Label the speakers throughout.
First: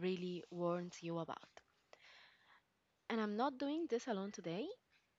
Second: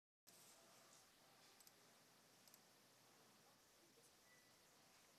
Speaker 1: really warns you about. And I'm not doing this alone today.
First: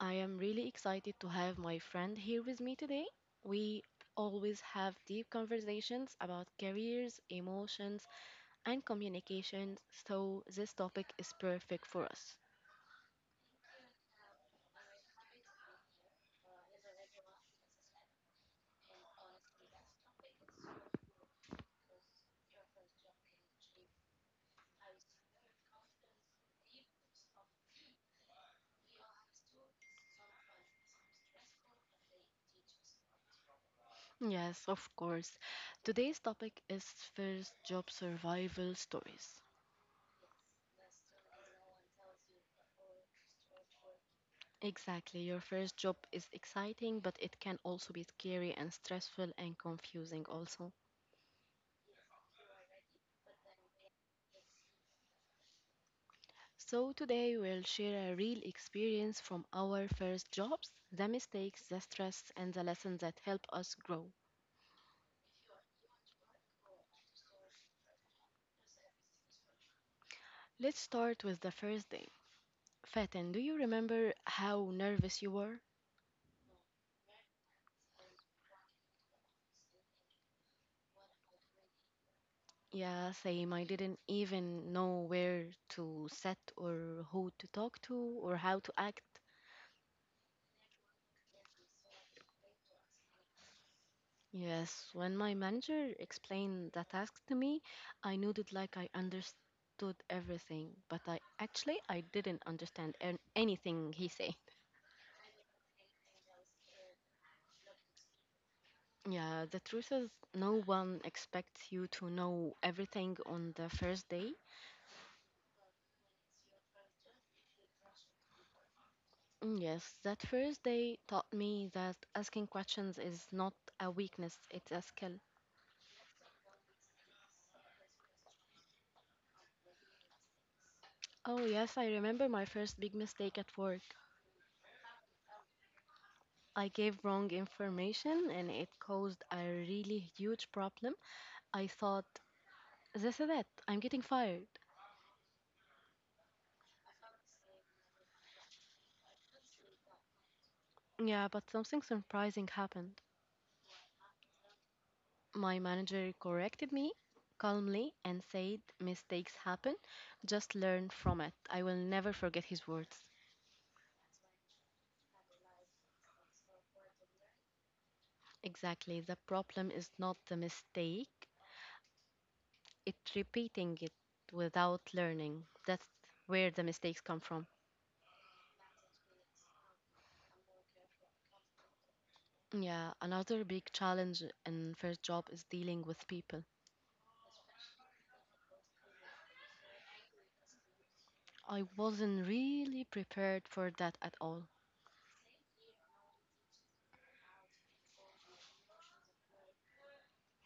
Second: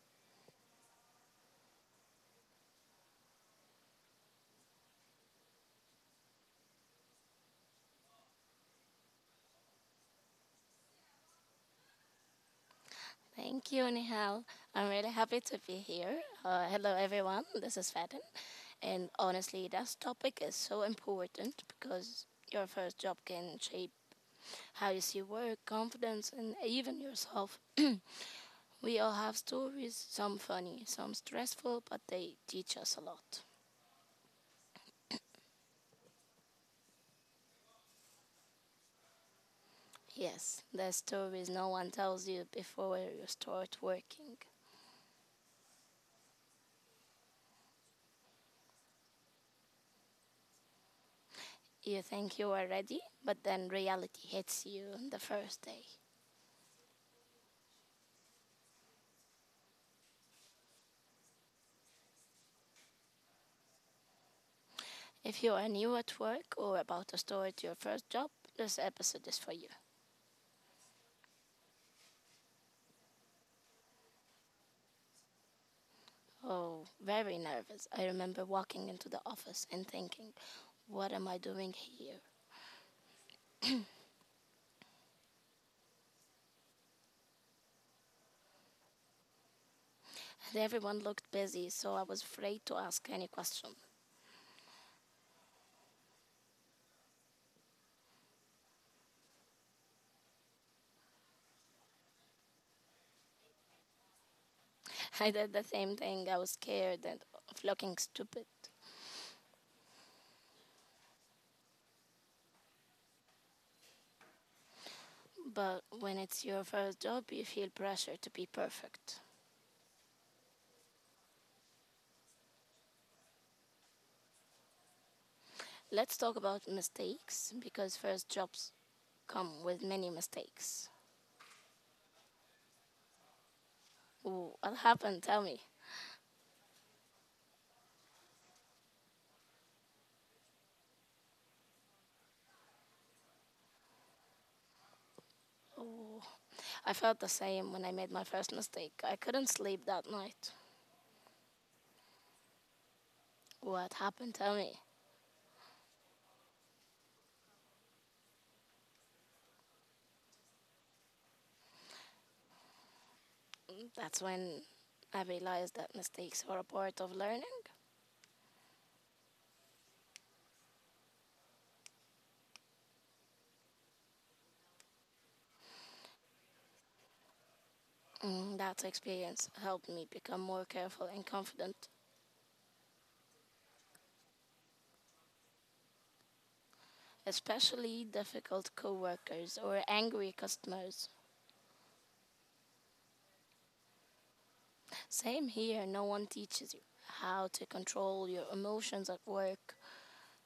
Speaker 1: I am really excited to have my friend here with me today. We always have deep conversations about careers, emotions, and communication, so this topic is perfect for us.
Speaker 2: Thank you, Nihal. I'm really happy to be here. Hello, everyone. This is Fatin. And honestly, this topic is so important because your first job can shape how you see work, confidence, and even yourself. We all have stories, some funny, some stressful, but they teach us a lot.
Speaker 1: Yes, of course. Today's topic is first job survival stories.
Speaker 2: Yes, the stories no one tells you before you start working.
Speaker 1: Exactly, your first job is exciting, but it can also be scary and stressful and confusing, also.
Speaker 2: You think you are ready, but then reality hits you on the first day.
Speaker 1: So, today we'll share a real experience from our first jobs, the mistakes, the stress, and the lessons that help us grow.
Speaker 2: If you are new at work or about to start your first job, this episode is for you.
Speaker 1: Let's start with the first day. Fatin, do you remember how nervous you were?
Speaker 2: Oh, very nervous. I remember walking into the office and thinking, what am I doing here?
Speaker 1: Yeah, same. I didn't even know where to sit or who to talk to or how to act.
Speaker 2: And everyone looked busy, so I was afraid to ask any question.
Speaker 1: Yes, when my manager explained the task to me, I nodded like I understood everything, but I actually I didn't understand anything he said.
Speaker 2: I did the same thing. I was scared and of looking stupid.
Speaker 1: Yeah, the truth is no one expects you to know everything on the first day.
Speaker 2: But when it's your first job, you feel pressure to be perfect.
Speaker 1: Mm, yes, that first day taught me that asking questions is not a weakness, it's a skill.
Speaker 2: Let's talk about mistakes because first jobs come with many mistakes.
Speaker 1: Oh, yes, I remember my first big mistake at work.
Speaker 2: Ooh, what happened? Tell me.
Speaker 1: I gave wrong information and it caused a really huge problem. I thought, this is it, I'm getting fired.
Speaker 2: Ooh, I felt the same when I made my first mistake. I couldn't sleep that night.
Speaker 1: Yeah, but something surprising happened.
Speaker 2: What happened to me?
Speaker 1: My manager corrected me calmly and said, mistakes happen, just learn from it. I will never forget his words.
Speaker 2: That's when I realized that mistakes are a part of learning.
Speaker 1: Exactly, the problem is not the mistake, it's repeating it without learning. That's where the mistakes come from.
Speaker 2: Mm, that experience helped me become more careful and confident,
Speaker 1: Yeah, another big challenge in first job is dealing with people.
Speaker 2: especially difficult coworkers or angry customers.
Speaker 1: I wasn't really prepared for that at all.
Speaker 2: Same here, no one teaches you how to control your emotions at work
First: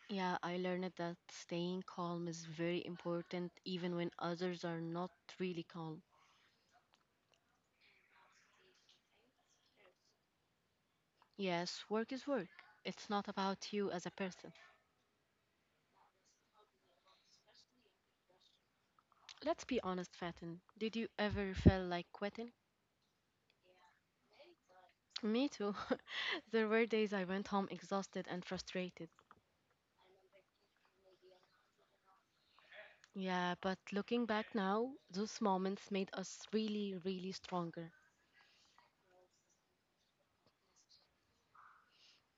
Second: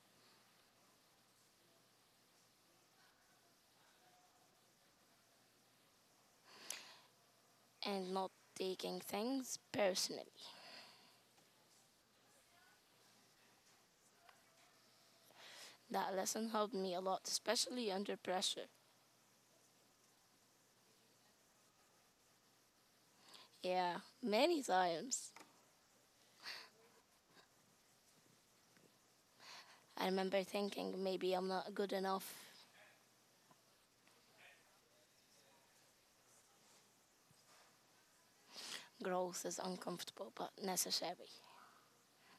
Speaker 1: Yeah, I learned that staying calm is very important even when others are not really calm.
Speaker 2: and not taking things personally.
Speaker 1: Yes, work is work. It's not about you as a person.
Speaker 2: That lesson helped me a lot, especially under pressure.
Speaker 1: Let's be honest, Fatin. Did you ever feel like quitting?
Speaker 2: Yeah, many times.
Speaker 1: Me too. There were days I went home exhausted and frustrated.
Speaker 2: I remember thinking maybe I'm not good enough.
Speaker 1: Yeah, but looking back now, those moments made us really, really stronger.
Speaker 2: Growth is uncomfortable but necessary.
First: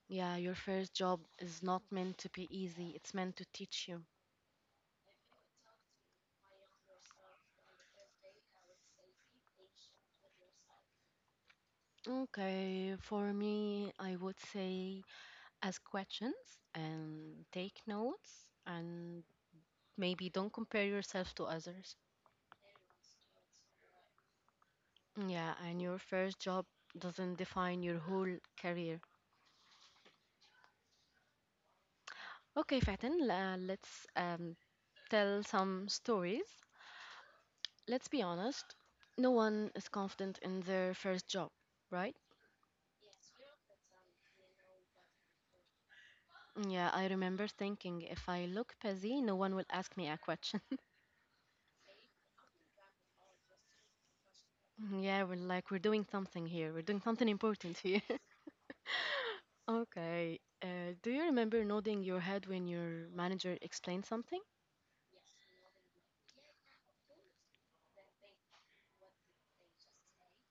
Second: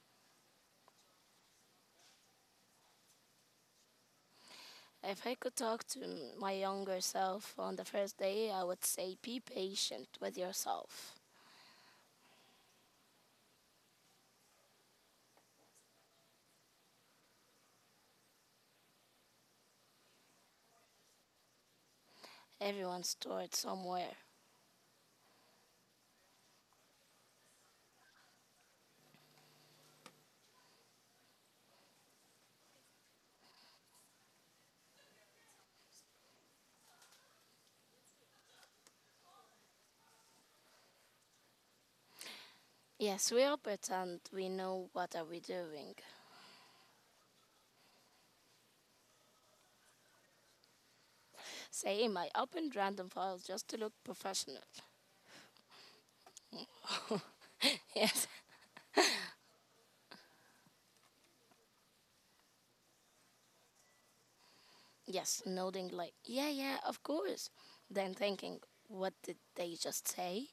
Speaker 1: Yeah, your first job is not meant to be easy, it's meant to teach you.
Speaker 2: If I could talk to my younger self on the first day, I would say be patient with yourself.
Speaker 1: Okay, for me, I would say ask questions and take notes and maybe don't compare yourself to others.
Speaker 2: Everyone's stored somewhere.
Speaker 1: Yeah, and your first job doesn't define your whole career. Okay, Fatin, let's tell some stories. Let's be honest, no one is confident in their first job, right?
Speaker 2: Yes, we all pretend we know what are we doing.
Speaker 1: Yeah, I remember thinking if I look busy, no one will ask me a question.
Speaker 2: Same, I opened random files just to look professional.
Speaker 1: Yeah, we're like, we're doing something here. We're doing something important here.
Speaker 2: Yes,
Speaker 1: Okay. Do you remember nodding your head when your manager explained something?
Speaker 2: yes, nodding like, yeah, yeah, of course. Then thinking, what did they just say?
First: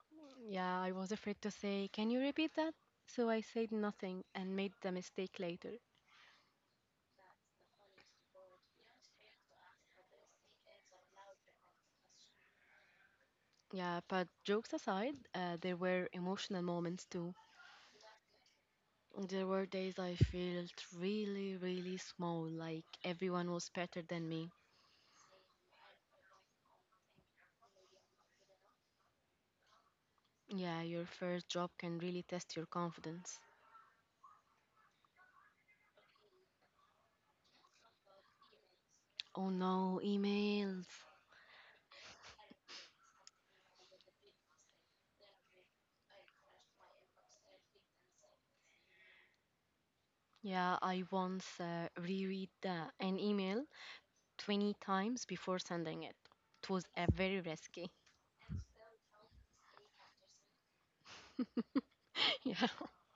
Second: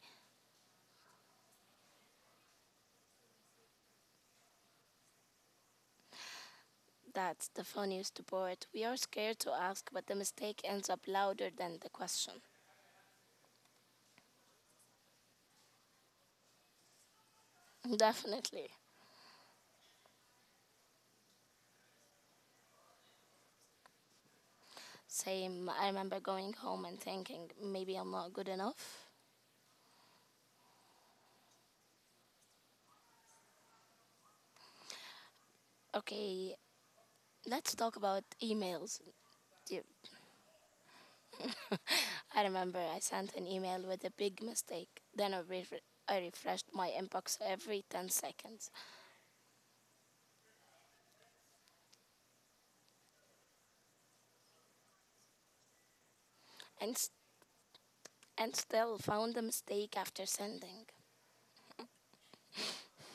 Speaker 1: Yeah, I was afraid to say, can you repeat that? So I said nothing and made the mistake later.
Speaker 2: That's the funniest part. We are scared to ask, but the mistake ends up louder than the question.
Speaker 1: Yeah, but jokes aside, there were emotional moments too.
Speaker 2: Definitely.
Speaker 1: There were days I felt really, really small, like everyone was better than me.
Speaker 2: Same. I remember going home and thinking, maybe I'm not good enough.
Speaker 1: Yeah, your first job can really test your confidence.
Speaker 2: Okay, let's talk about emails.
Speaker 1: Oh
Speaker 2: You,
Speaker 1: no, emails.
Speaker 2: I remember I sent an email with a big mistake. Then I refreshed my inbox every 10 seconds
Speaker 1: Yeah, I once reread an email 20 times before sending it. It was
Speaker 2: and, s-
Speaker 1: very risky.
Speaker 2: and still found the mistake after sending.
Speaker 1: Yeah.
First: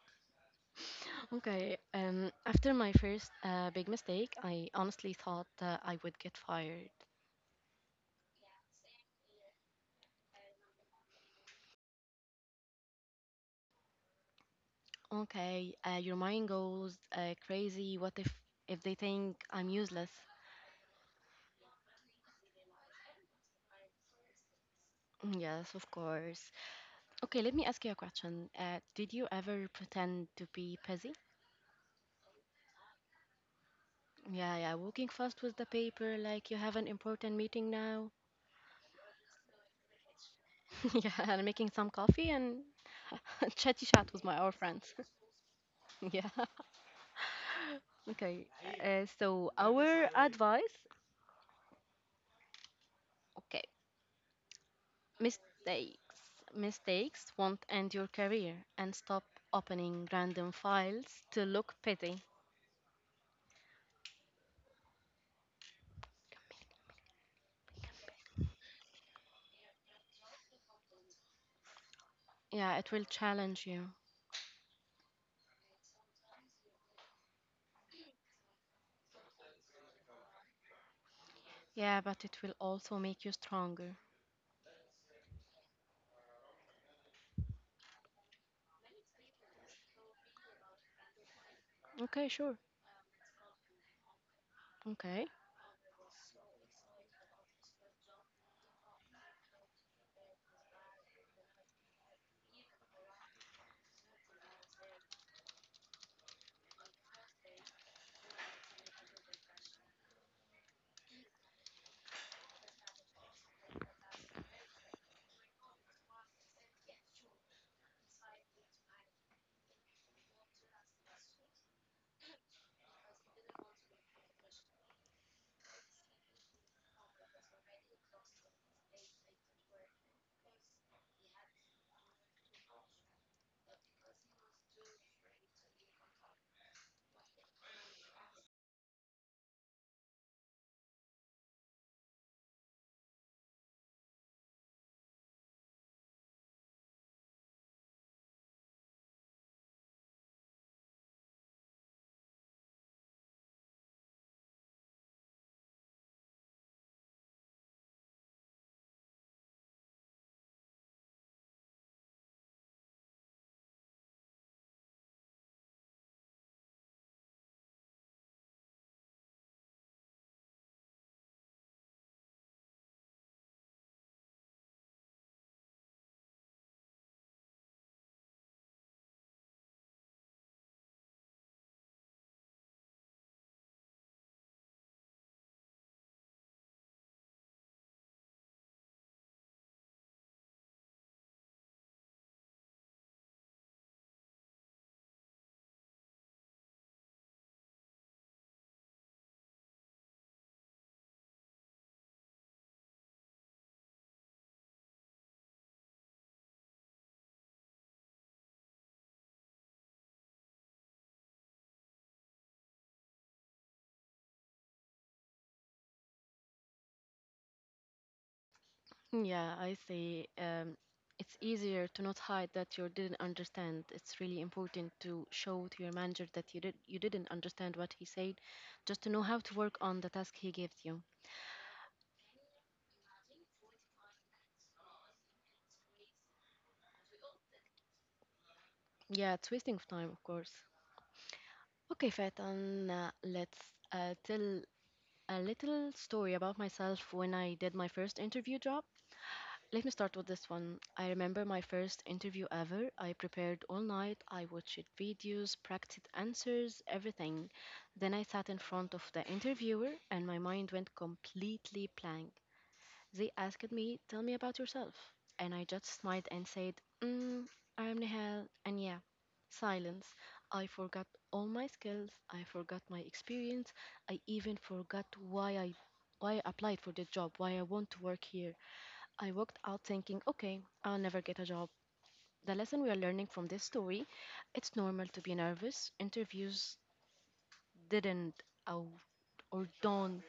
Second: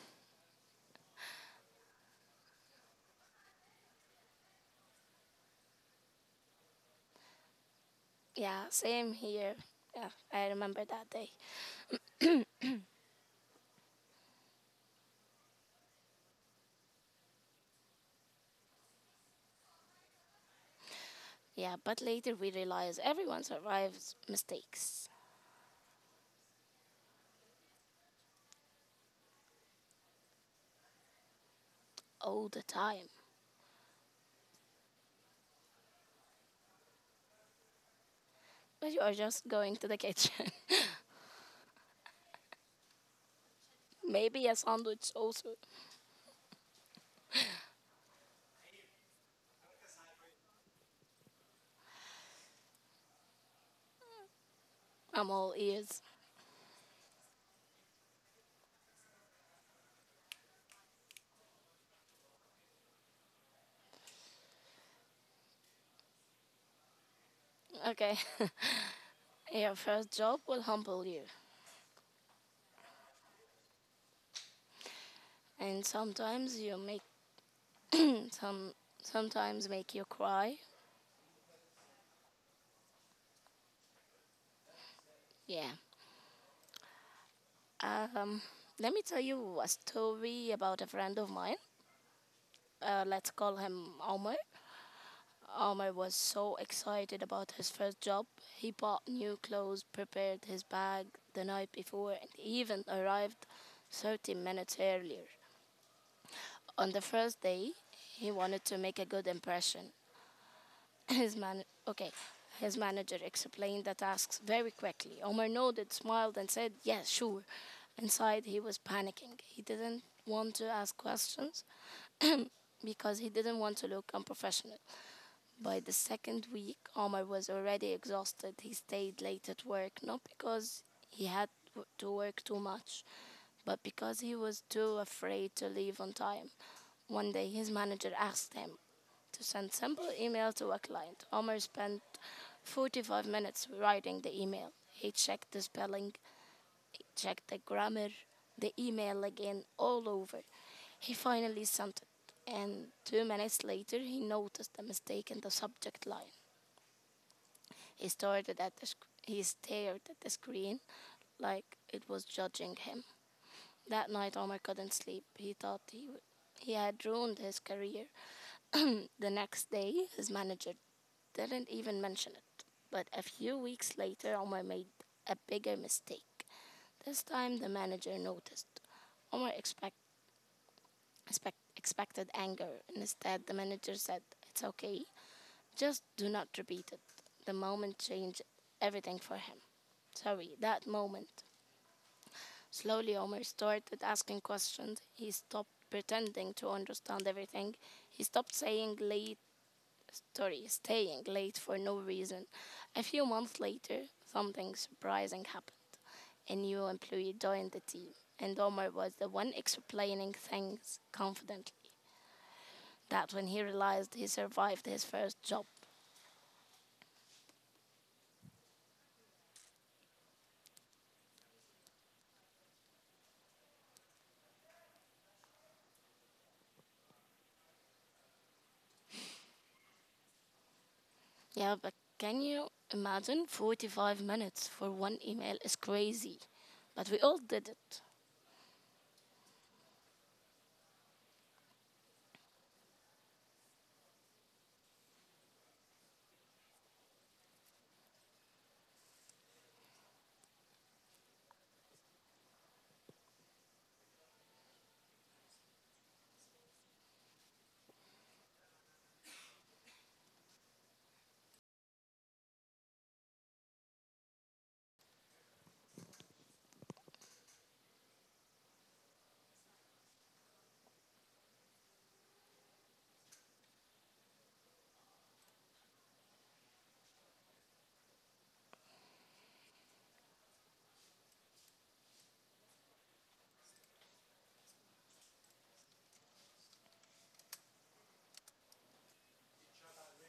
Speaker 1: Okay. After my first big mistake, I honestly thought I would get fired.
Speaker 2: Yeah, same here. Yeah, I remember that day.
Speaker 1: Okay, your mind goes crazy. What if they think I'm useless?
Speaker 2: Yeah, but later we realize everyone survives mistakes
Speaker 1: Mm, yes, of course. Okay, let me ask you a question. Did you ever pretend to be busy?
Speaker 2: all the time.
Speaker 1: Yeah, yeah, walking fast with the paper, like you have an important meeting now.
Speaker 2: But you are just going to the kitchen.
Speaker 1: Yeah, and making some coffee and chatty chat with my
Speaker 2: Maybe a
Speaker 1: old friends.
Speaker 2: sandwich also.
Speaker 1: Yeah. Okay, so our advice. Okay,
Speaker 2: I'm all ears.
Speaker 1: mistakes. Mistakes won't end your career, and stop opening random files to look petty.
Speaker 2: Okay. Your first job will humble you.
Speaker 1: Yeah, it will challenge you.
Speaker 2: And sometimes you make some sometimes make you cry.
Speaker 1: Yeah, but it will also make you stronger.
Speaker 2: Yeah. Um Let me tell you a story about a friend of mine.
Speaker 1: Okay, sure.
Speaker 2: Let's call him Omar.
Speaker 1: Okay.
Speaker 2: Omar was so excited about his first job. He bought new clothes, prepared his bag the night before, and even arrived 30 minutes earlier. On the first day, he wanted to make a good impression. His man, okay, his manager explained the tasks very quickly. Omar nodded, smiled, and said, "Yes, sure." Inside, he was panicking. He didn't want to ask questions because he didn't want to look unprofessional. By the second week, Omar was already exhausted. He stayed late at work, not because he had to work too much, but because he was too afraid to leave on time. One day, his manager asked him to send simple email to a client. Omar spent 45 minutes writing the email. He checked the spelling, checked the grammar, the email again, all over. He finally sent it, and 2 minutes later he noticed a mistake in the subject line. He started at the sc- he stared at the screen like it was judging him. That night, Omar couldn't sleep. He thought he had ruined his career. The next day, his manager didn't even mention it. But a few weeks later, Omar made a bigger mistake. This time, the manager noticed. Omar expected anger. Instead, the manager said, it's okay, just do not repeat it. The moment changed everything for him. Sorry, that moment. Slowly, Omer started asking questions. He stopped pretending to understand everything. He stopped staying late for no reason. A few months later, something surprising happened. A new employee joined the team, and Omer was the one explaining things confidently. That when he realized he survived his first job.
Speaker 1: Yeah, I see. It's easier to not hide that you didn't understand. It's really important to show to your manager that you didn't understand what he said, just to know how to work on the task he gives you.
Speaker 2: Yeah, but can you imagine 45 minutes for one email is crazy. But we all did it.
Speaker 1: Yeah, it's wasting of time, of course. Okay, Fatan, let's tell a little story about myself when I did my first interview job. Let me start with this one. I remember my first interview ever. I prepared all night. I watched videos, practiced answers, everything. Then I sat in front of the interviewer and my mind went completely blank. They asked me, tell me about yourself. And I just smiled and said, mm, I'm Nihal. And yeah, silence. I forgot all my skills. I forgot my experience. I even forgot why I applied for the job, why I want to work here. I walked out thinking, okay, I'll never get a job. The lesson we are learning from this story, it's normal to be nervous. Interviews didn't out or don't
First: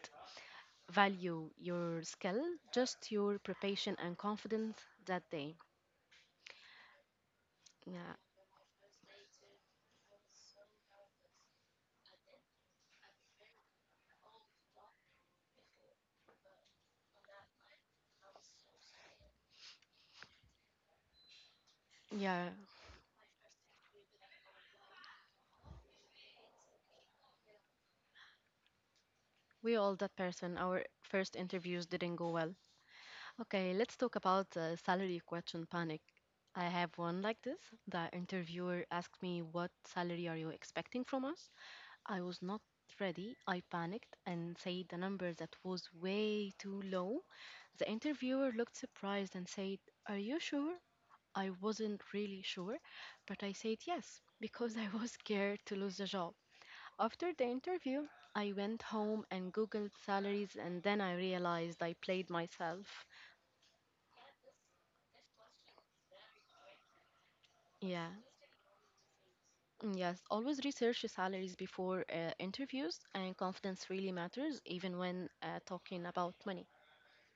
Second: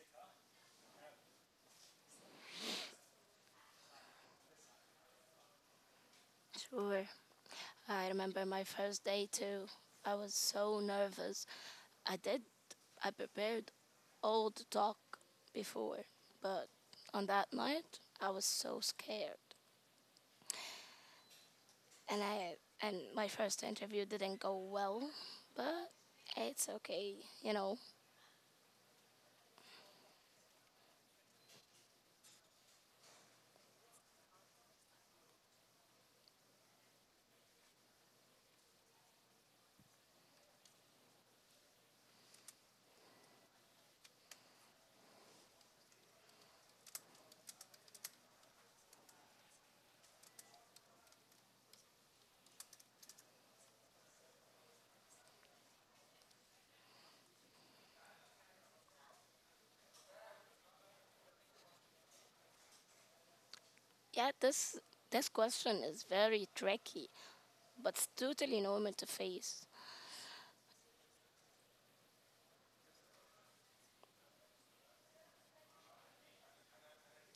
Speaker 1: value your skill, just your preparation and confidence that day.
Speaker 2: Sure. I
Speaker 1: Yeah,
Speaker 2: remember my first day too. I was so nervous. I did, I prepared all the talk before, but on that night I was so scared. And
Speaker 1: yeah,
Speaker 2: I, and my first interview didn't go well, but it's okay, you know.
Speaker 1: we all that person. Our first interviews didn't go well. Okay, let's talk about the salary question panic. I have one like this. The interviewer asked me, what salary are you expecting from us? I was not ready. I panicked and said the number that was way too low. The interviewer looked surprised and said, are you sure? I wasn't really sure, but I said yes because I was scared to lose the job. After the interview, I went home and googled salaries, and then I realized I played myself.
Speaker 2: Yeah, this question is very tricky, but
Speaker 1: Yeah,
Speaker 2: it's totally normal to face.
Speaker 1: yes, always research your salaries before interviews, and confidence really matters, even when talking about money.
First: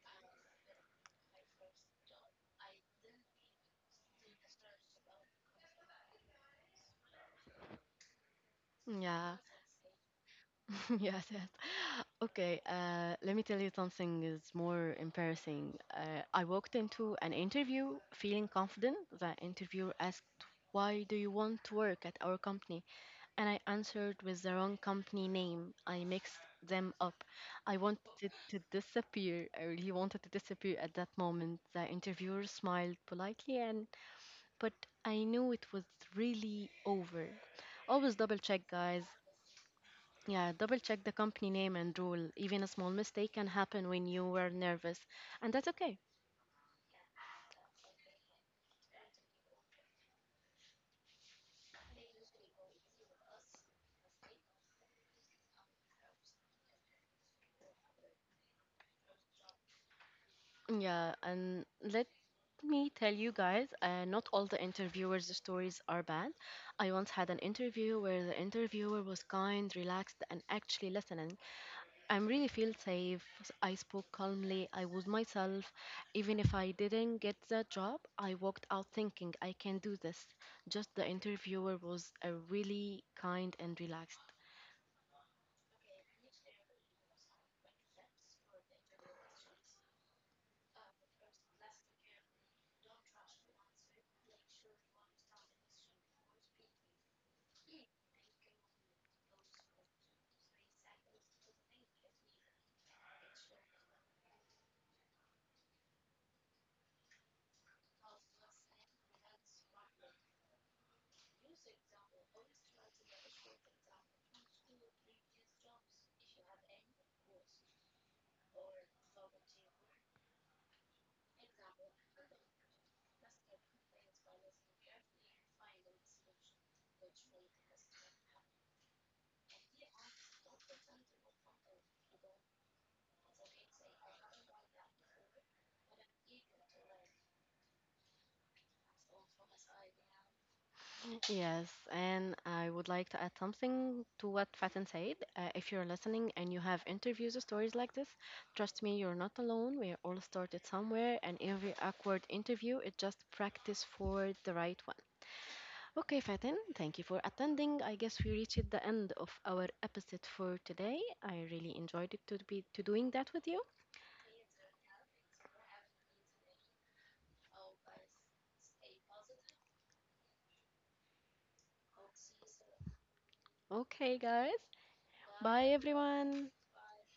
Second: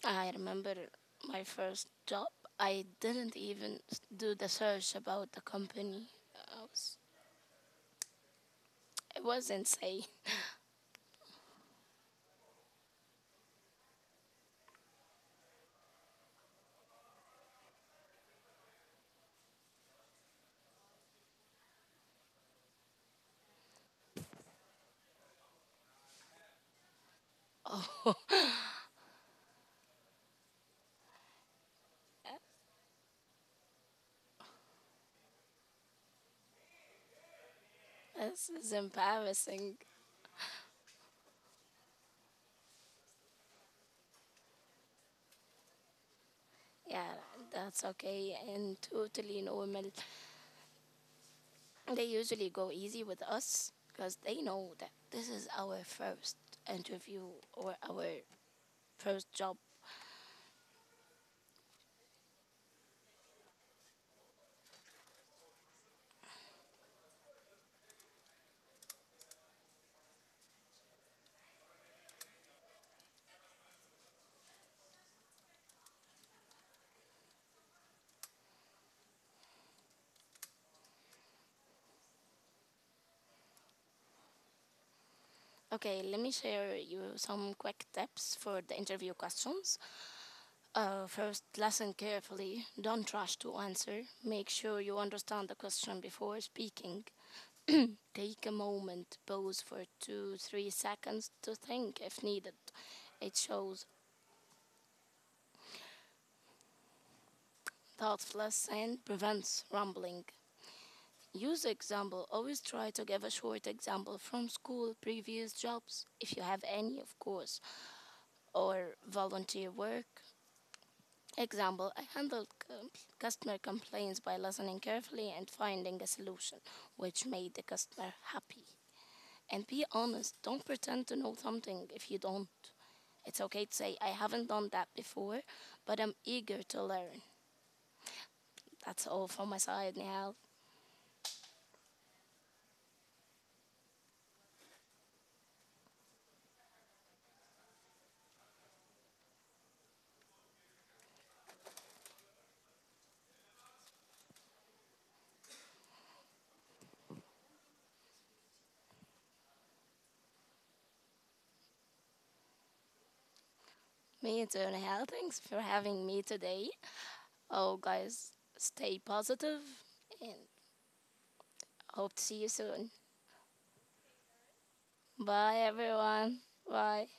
Speaker 2: I remember my first job. I didn't even do the search about the company. I was, it
Speaker 1: Yeah.
Speaker 2: was insane.
Speaker 1: Yes, yes. Okay, let me tell you something is more embarrassing. I walked into an interview feeling confident. The interviewer asked, why do you want to work at our company? And I answered with the wrong company name. I mixed them up. I wanted to disappear. I really wanted to disappear at that moment. The interviewer smiled politely, and but I knew it was really over. Always double
Speaker 2: This
Speaker 1: check,
Speaker 2: is
Speaker 1: guys.
Speaker 2: embarrassing.
Speaker 1: Yeah, double check the company name and rule. Even a small mistake can happen when you were nervous, and that's okay.
Speaker 2: Yeah, that's okay and totally normal. They usually go easy with us because they know that this is our first interview or our first job.
Speaker 1: Yeah, and let me tell you guys, not all the interviewers' stories are bad. I once had an interview where the interviewer was kind, relaxed, and actually listening. I really feel safe. I spoke calmly. I was myself. Even if I didn't get the job, I walked out thinking I can do this. Just the interviewer was a really kind and relaxed.
Speaker 2: Okay, let me share you some quick tips for the interview questions. First, listen carefully. Don't rush to answer. Make sure you understand the question before speaking. Take a moment, pause for 2, 3 seconds to think if needed. It shows thoughtfulness and prevents rambling. Use example. Always try to give a short example from school, previous jobs, if you have any, of course, or volunteer work. Example, I handled customer complaints by listening carefully and finding a solution which made the customer happy. And be honest, don't pretend to know something if you don't. It's okay to say, I haven't done that before, but I'm eager to learn. That's all from my side, Nihal.
Speaker 1: Yes, and I would like to add something to what Fatin said. If you're listening and you have interviews or stories like this, trust me, you're not alone. We all started somewhere, and every awkward interview is just practice for the right one. Okay, Fatin, thank you for attending. I guess we reached the end of our episode for today. I really enjoyed it to be to doing that with you.
Speaker 2: Me too, Nihal. Thanks for having me today. Oh, guys, stay positive and hope to see you soon.
Speaker 1: Okay, guys,
Speaker 2: Bye,
Speaker 1: bye
Speaker 2: everyone.
Speaker 1: everyone.
Speaker 2: Bye.